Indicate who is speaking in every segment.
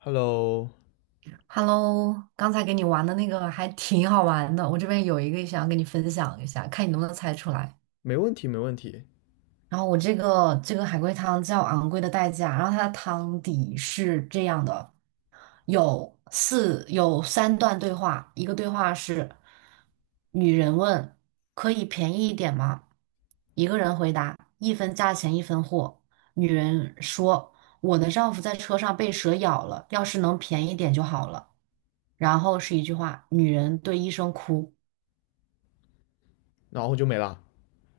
Speaker 1: Hello,
Speaker 2: Hello，刚才给你玩的那个还挺好玩的，我这边有一个想要跟你分享一下，看你能不能猜出来。
Speaker 1: 没问题，没问题。
Speaker 2: 然后我这个海龟汤叫《昂贵的代价》，然后它的汤底是这样的：有三段对话，一个对话是女人问可以便宜一点吗？一个人回答一分价钱一分货。女人说我的丈夫在车上被蛇咬了，要是能便宜点就好了。然后是一句话：女人对医生哭，
Speaker 1: 然后就没了。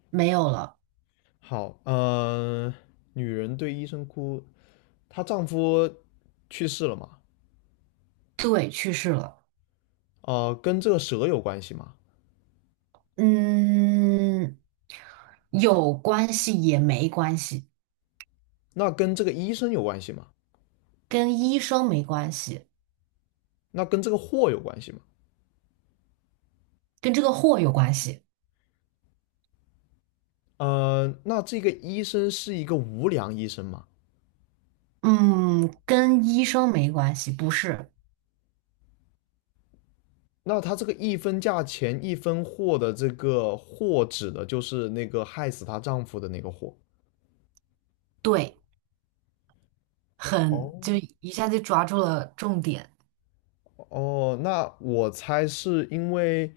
Speaker 2: 没有了，
Speaker 1: 好，女人对医生哭，她丈夫去世了嘛？
Speaker 2: 对，去世了。
Speaker 1: 跟这个蛇有关系吗？
Speaker 2: 嗯，有关系也没关系，
Speaker 1: 那跟这个医生有关系吗？
Speaker 2: 跟医生没关系，
Speaker 1: 那跟这个货有关系吗？
Speaker 2: 跟这个货有关系。
Speaker 1: 那这个医生是一个无良医生吗？
Speaker 2: 嗯，跟医生没关系，不是。
Speaker 1: 那他这个一分价钱一分货的这个货指的就是那个害死她丈夫的那个货。
Speaker 2: 对，很，
Speaker 1: 哦，
Speaker 2: 就一下就抓住了重点，
Speaker 1: 哦，那我猜是因为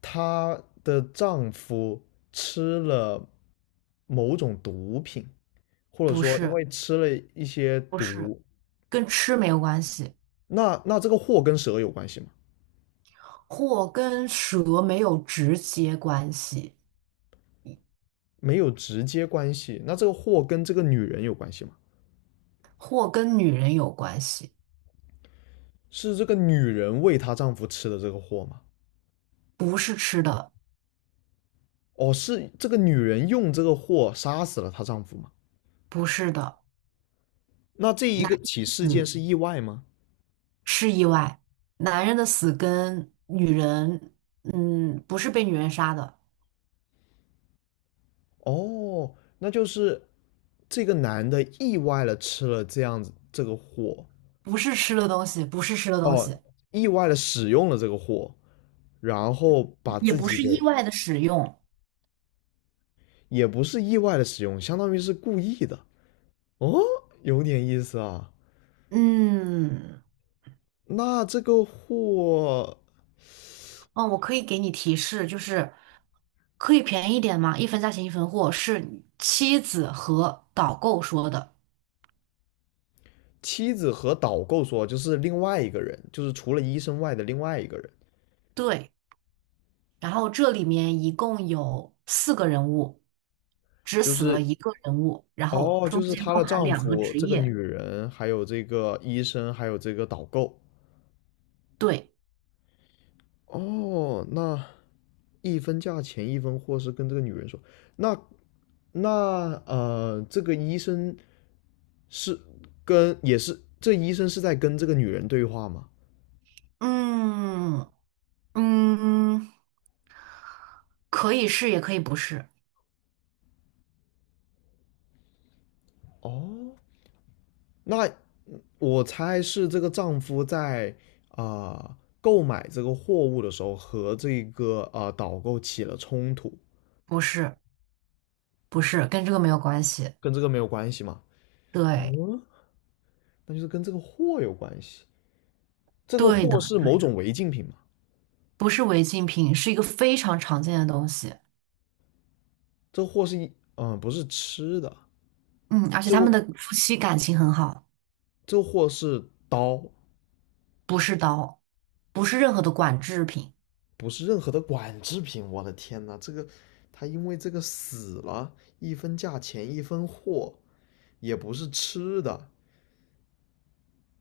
Speaker 1: 她的丈夫吃了某种毒品，或者
Speaker 2: 不
Speaker 1: 说因
Speaker 2: 是，
Speaker 1: 为吃了一些
Speaker 2: 不是，
Speaker 1: 毒，
Speaker 2: 跟吃没有关系，
Speaker 1: 那这个祸跟蛇有关系吗？
Speaker 2: 或跟蛇没有直接关系，
Speaker 1: 没有直接关系，那这个祸跟这个女人有关系吗？
Speaker 2: 或跟女人有关系，
Speaker 1: 是这个女人喂她丈夫吃的这个祸吗？
Speaker 2: 不是吃的。
Speaker 1: 哦，是这个女人用这个祸杀死了她丈夫吗？
Speaker 2: 不是的，
Speaker 1: 那这一
Speaker 2: 男
Speaker 1: 个起事件
Speaker 2: 子
Speaker 1: 是意外吗？
Speaker 2: 是意外，男人的死跟女人，嗯，不是被女人杀的，
Speaker 1: 哦，那就是这个男的意外了吃了这样子这个货，
Speaker 2: 不是吃的东西，不是吃的东
Speaker 1: 哦，
Speaker 2: 西，
Speaker 1: 意外的使用了这个货，然后把
Speaker 2: 也
Speaker 1: 自
Speaker 2: 不
Speaker 1: 己
Speaker 2: 是
Speaker 1: 给，
Speaker 2: 意外的使用。
Speaker 1: 也不是意外的使用，相当于是故意的。哦，有点意思啊。
Speaker 2: 嗯，
Speaker 1: 那这个货，
Speaker 2: 哦，我可以给你提示，就是可以便宜一点吗？一分价钱一分货，是妻子和导购说的。
Speaker 1: 妻子和导购说，就是另外一个人，就是除了医生外的另外一个人，
Speaker 2: 对，然后这里面一共有四个人物，只
Speaker 1: 就
Speaker 2: 死
Speaker 1: 是
Speaker 2: 了一个人物，然后
Speaker 1: 哦，就
Speaker 2: 中
Speaker 1: 是
Speaker 2: 间
Speaker 1: 她
Speaker 2: 包
Speaker 1: 的
Speaker 2: 含
Speaker 1: 丈
Speaker 2: 两个
Speaker 1: 夫，
Speaker 2: 职
Speaker 1: 这个女
Speaker 2: 业。
Speaker 1: 人，还有这个医生，还有这个导购。
Speaker 2: 对。
Speaker 1: 哦，那一分价钱一分货是跟这个女人说，那那这个医生是跟也是这医生是在跟这个女人对话吗？
Speaker 2: 嗯嗯，可以是，也可以不是，
Speaker 1: 哦，那我猜是这个丈夫在啊、呃购买这个货物的时候和这个导购起了冲突，
Speaker 2: 不是，不是，跟这个没有关系。
Speaker 1: 跟这个没有关系嘛？
Speaker 2: 对，
Speaker 1: 那就是跟这个货有关系。这个
Speaker 2: 对的，
Speaker 1: 货是某种违禁品嘛？
Speaker 2: 不是违禁品，是一个非常常见的东西。
Speaker 1: 这个货是一不是吃的。
Speaker 2: 嗯，而且
Speaker 1: 这
Speaker 2: 他
Speaker 1: 个
Speaker 2: 们的夫妻感情很好，
Speaker 1: 这个货是刀，
Speaker 2: 不是刀，不是任何的管制品。
Speaker 1: 不是任何的管制品。我的天呐，这个他因为这个死了，一分价钱一分货，也不是吃的。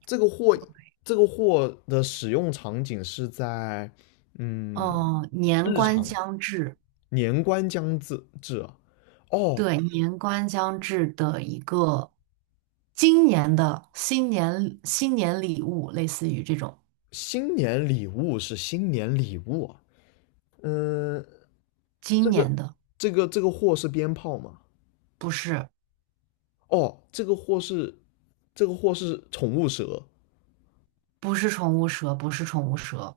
Speaker 1: 这个货这个货的使用场景是在嗯
Speaker 2: 哦、年
Speaker 1: 日
Speaker 2: 关
Speaker 1: 常
Speaker 2: 将至，
Speaker 1: 年关将至啊，哦，
Speaker 2: 对，年关将至的一个今年的新年礼物，类似于这种
Speaker 1: 新年礼物是新年礼物啊。嗯，这
Speaker 2: 今
Speaker 1: 个
Speaker 2: 年的，
Speaker 1: 这个货是鞭炮吗？
Speaker 2: 不是。
Speaker 1: 哦，这个货是这个货是宠物蛇，
Speaker 2: 不是宠物蛇，不是宠物蛇，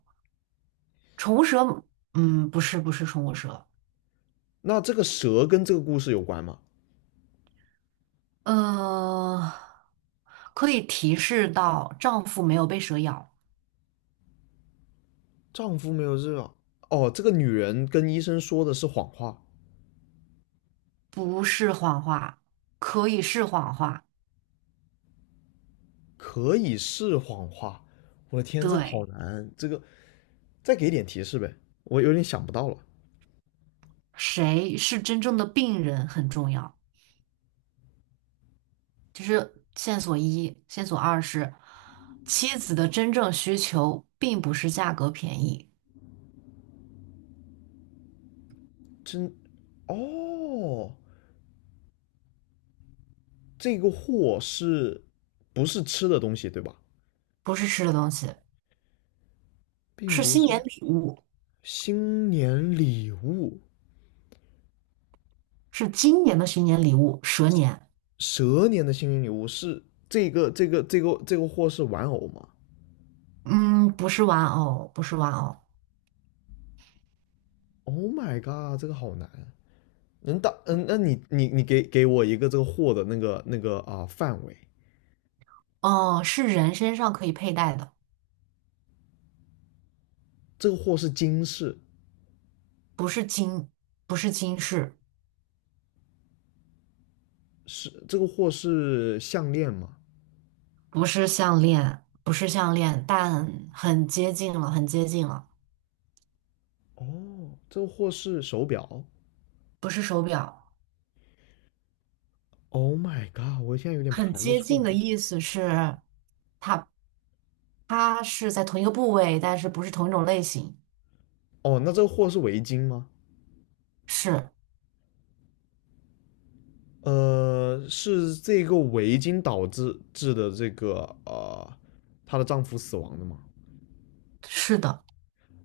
Speaker 2: 宠物蛇，嗯，不是，不是宠物蛇，
Speaker 1: 那这个蛇跟这个故事有关吗？
Speaker 2: 呃，可以提示到丈夫没有被蛇咬，
Speaker 1: 丈夫没有热，哦，这个女人跟医生说的是谎话，
Speaker 2: 不是谎话，可以是谎话，
Speaker 1: 可以是谎话。我的天，这个好
Speaker 2: 对，
Speaker 1: 难，这个再给点提示呗，我有点想不到了。
Speaker 2: 谁是真正的病人很重要，就是线索一，线索二是妻子的真正需求并不是价格便宜，
Speaker 1: 真，哦，这个货是不是吃的东西对吧？
Speaker 2: 不是吃的东西，
Speaker 1: 并
Speaker 2: 是
Speaker 1: 不
Speaker 2: 新年
Speaker 1: 是
Speaker 2: 礼物，
Speaker 1: 新年礼物，
Speaker 2: 是今年的新年礼物，蛇年。
Speaker 1: 蛇年的幸运礼物是这个货是玩偶吗
Speaker 2: 嗯，不是玩偶，不是玩偶，
Speaker 1: ？Oh my god,这个好难。能当嗯，那你给我一个这个货的那个范围，
Speaker 2: 哦，是人身上可以佩戴的，
Speaker 1: 这个货是金饰，
Speaker 2: 不是金，不是金饰，
Speaker 1: 是这个货是项链吗？
Speaker 2: 不是项链，不是项链，但很接近了，很接近了，
Speaker 1: 哦，这个货是手表。
Speaker 2: 不是手表，
Speaker 1: Oh my god,我现在有点
Speaker 2: 很
Speaker 1: 排不
Speaker 2: 接
Speaker 1: 出来。
Speaker 2: 近的意思是它它是在同一个部位，但是不是同一种类型，
Speaker 1: 哦，那这个货是围巾吗？
Speaker 2: 是
Speaker 1: 呃，是这个围巾导致的这个呃，她的丈夫死亡的吗？
Speaker 2: 是的，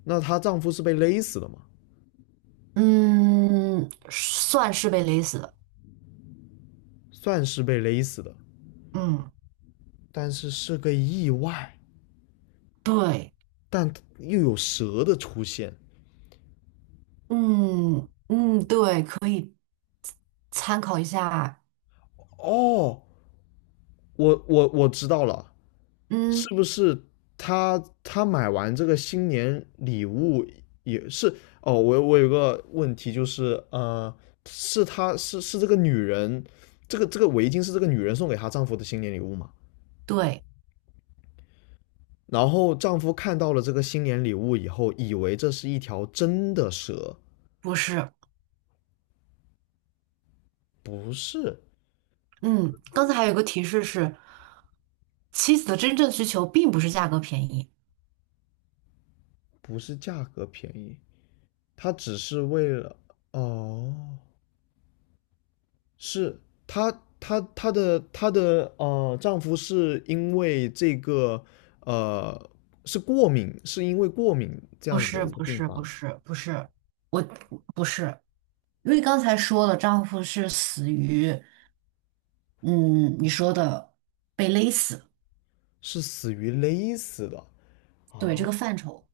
Speaker 1: 那她丈夫是被勒死的嘛？
Speaker 2: 嗯，算是被勒死的，
Speaker 1: 算是被勒死的，
Speaker 2: 嗯，
Speaker 1: 但是是个意外，
Speaker 2: 对，
Speaker 1: 但又有蛇的出现。
Speaker 2: 嗯嗯，对，可以参考一下，
Speaker 1: 哦，我知道了，是
Speaker 2: 嗯，
Speaker 1: 不是她买完这个新年礼物也是？哦，我有个问题就是，是她是是这个女人，这个围巾是这个女人送给她丈夫的新年礼物吗？
Speaker 2: 对，
Speaker 1: 然后丈夫看到了这个新年礼物以后，以为这是一条真的蛇，
Speaker 2: 不是。
Speaker 1: 不是，
Speaker 2: 嗯，刚才还有一个提示是，妻子的真正需求并不是价格便宜，
Speaker 1: 不是价格便宜，她只是为了哦，是她的丈夫是因为这个呃是过敏，是因为过敏这
Speaker 2: 不
Speaker 1: 样子的
Speaker 2: 是，
Speaker 1: 一个
Speaker 2: 不
Speaker 1: 病
Speaker 2: 是，
Speaker 1: 发，
Speaker 2: 不是，不是，我不是，因为刚才说了，丈夫是死于，嗯，你说的被勒死，
Speaker 1: 是死于勒死的。
Speaker 2: 对，这
Speaker 1: 啊，
Speaker 2: 个范畴，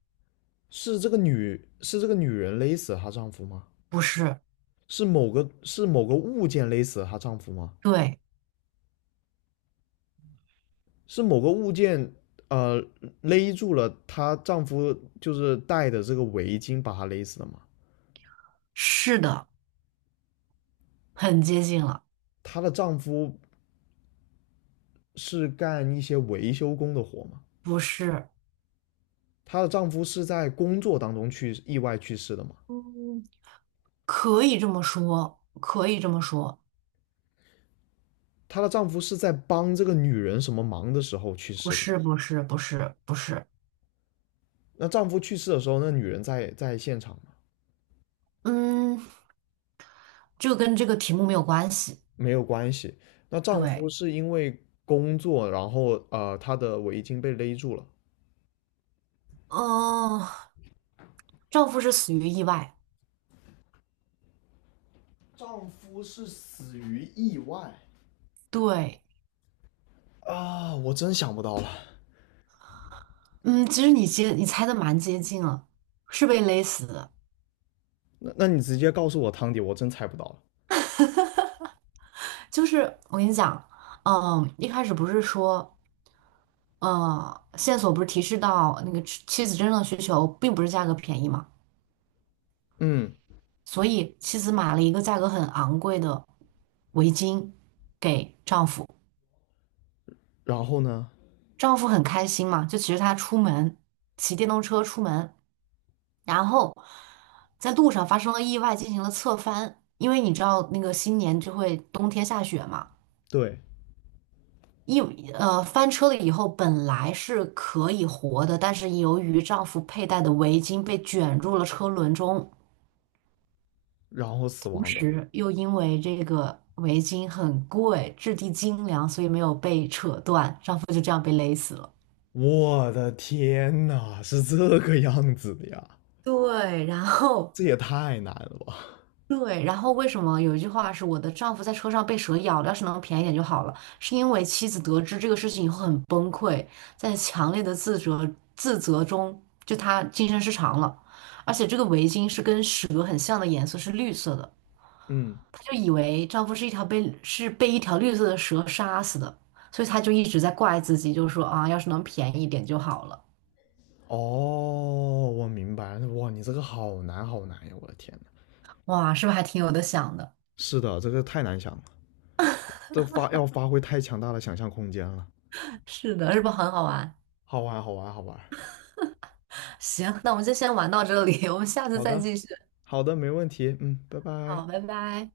Speaker 1: 是这个女人勒死她丈夫吗？
Speaker 2: 不是，
Speaker 1: 是某个物件勒死了她丈夫吗？
Speaker 2: 对，
Speaker 1: 是某个物件呃勒住了她丈夫就是戴的这个围巾把她勒死的吗？
Speaker 2: 是的，很接近了，
Speaker 1: 她的丈夫是干一些维修工的活吗？
Speaker 2: 不是，
Speaker 1: 她的丈夫是在工作当中去意外去世的吗？
Speaker 2: 嗯，可以这么说，可以这么说，
Speaker 1: 她的丈夫是在帮这个女人什么忙的时候去
Speaker 2: 不
Speaker 1: 世的？
Speaker 2: 是，不是，不是，不是，
Speaker 1: 那丈夫去世的时候，那女人在现场吗？
Speaker 2: 嗯，这个跟这个题目没有关系，
Speaker 1: 没有关系。那丈夫
Speaker 2: 对。
Speaker 1: 是因为工作，然后她的围巾被勒住了。
Speaker 2: 嗯，丈夫是死于意外。
Speaker 1: 丈夫是死于意外，
Speaker 2: 对，
Speaker 1: 啊，我真想不到了。
Speaker 2: 嗯，其实你猜的蛮接近了，是被勒死的。
Speaker 1: 那你直接告诉我汤底，我真猜不到了。
Speaker 2: 就是我跟你讲，嗯，一开始不是说，嗯，线索不是提示到那个妻子真正的需求并不是价格便宜嘛，
Speaker 1: 嗯，
Speaker 2: 所以妻子买了一个价格很昂贵的围巾给丈夫，
Speaker 1: 然后呢？
Speaker 2: 丈夫很开心嘛，就骑着他出门，骑电动车出门。然后在路上发生了意外，进行了侧翻。因为你知道那个新年就会冬天下雪嘛，
Speaker 1: 对，
Speaker 2: 一翻车了以后本来是可以活的，但是由于丈夫佩戴的围巾被卷入了车轮中，
Speaker 1: 然后死
Speaker 2: 同
Speaker 1: 亡的。
Speaker 2: 时又因为这个围巾很贵，质地精良，所以没有被扯断，丈夫就这样被勒死了。
Speaker 1: 我的天呐，是这个样子的呀，
Speaker 2: 对，然后。
Speaker 1: 这也太难了吧？
Speaker 2: 对，然后为什么有一句话是我的丈夫在车上被蛇咬了，要是能便宜点就好了？是因为妻子得知这个事情以后很崩溃，在强烈的自责中，就她精神失常了。而且这个围巾是跟蛇很像的颜色，是绿色的，
Speaker 1: 嗯，
Speaker 2: 她就以为丈夫是一条被是被一条绿色的蛇杀死的，所以她就一直在怪自己，就说啊，要是能便宜一点就好了。
Speaker 1: 哦，我明白了，哇，你这个好难好难呀，我的天呐，
Speaker 2: 哇，是不是还挺有的想的？
Speaker 1: 是的，这个太难想了，这发要发挥太强大的想象空间了。
Speaker 2: 是的，是不是很好玩？
Speaker 1: 好玩，好玩，好玩。
Speaker 2: 行，那我们就先玩到这里，我们下次
Speaker 1: 好
Speaker 2: 再
Speaker 1: 的，
Speaker 2: 继续。
Speaker 1: 好的，没问题。嗯，拜拜。
Speaker 2: 好，拜拜。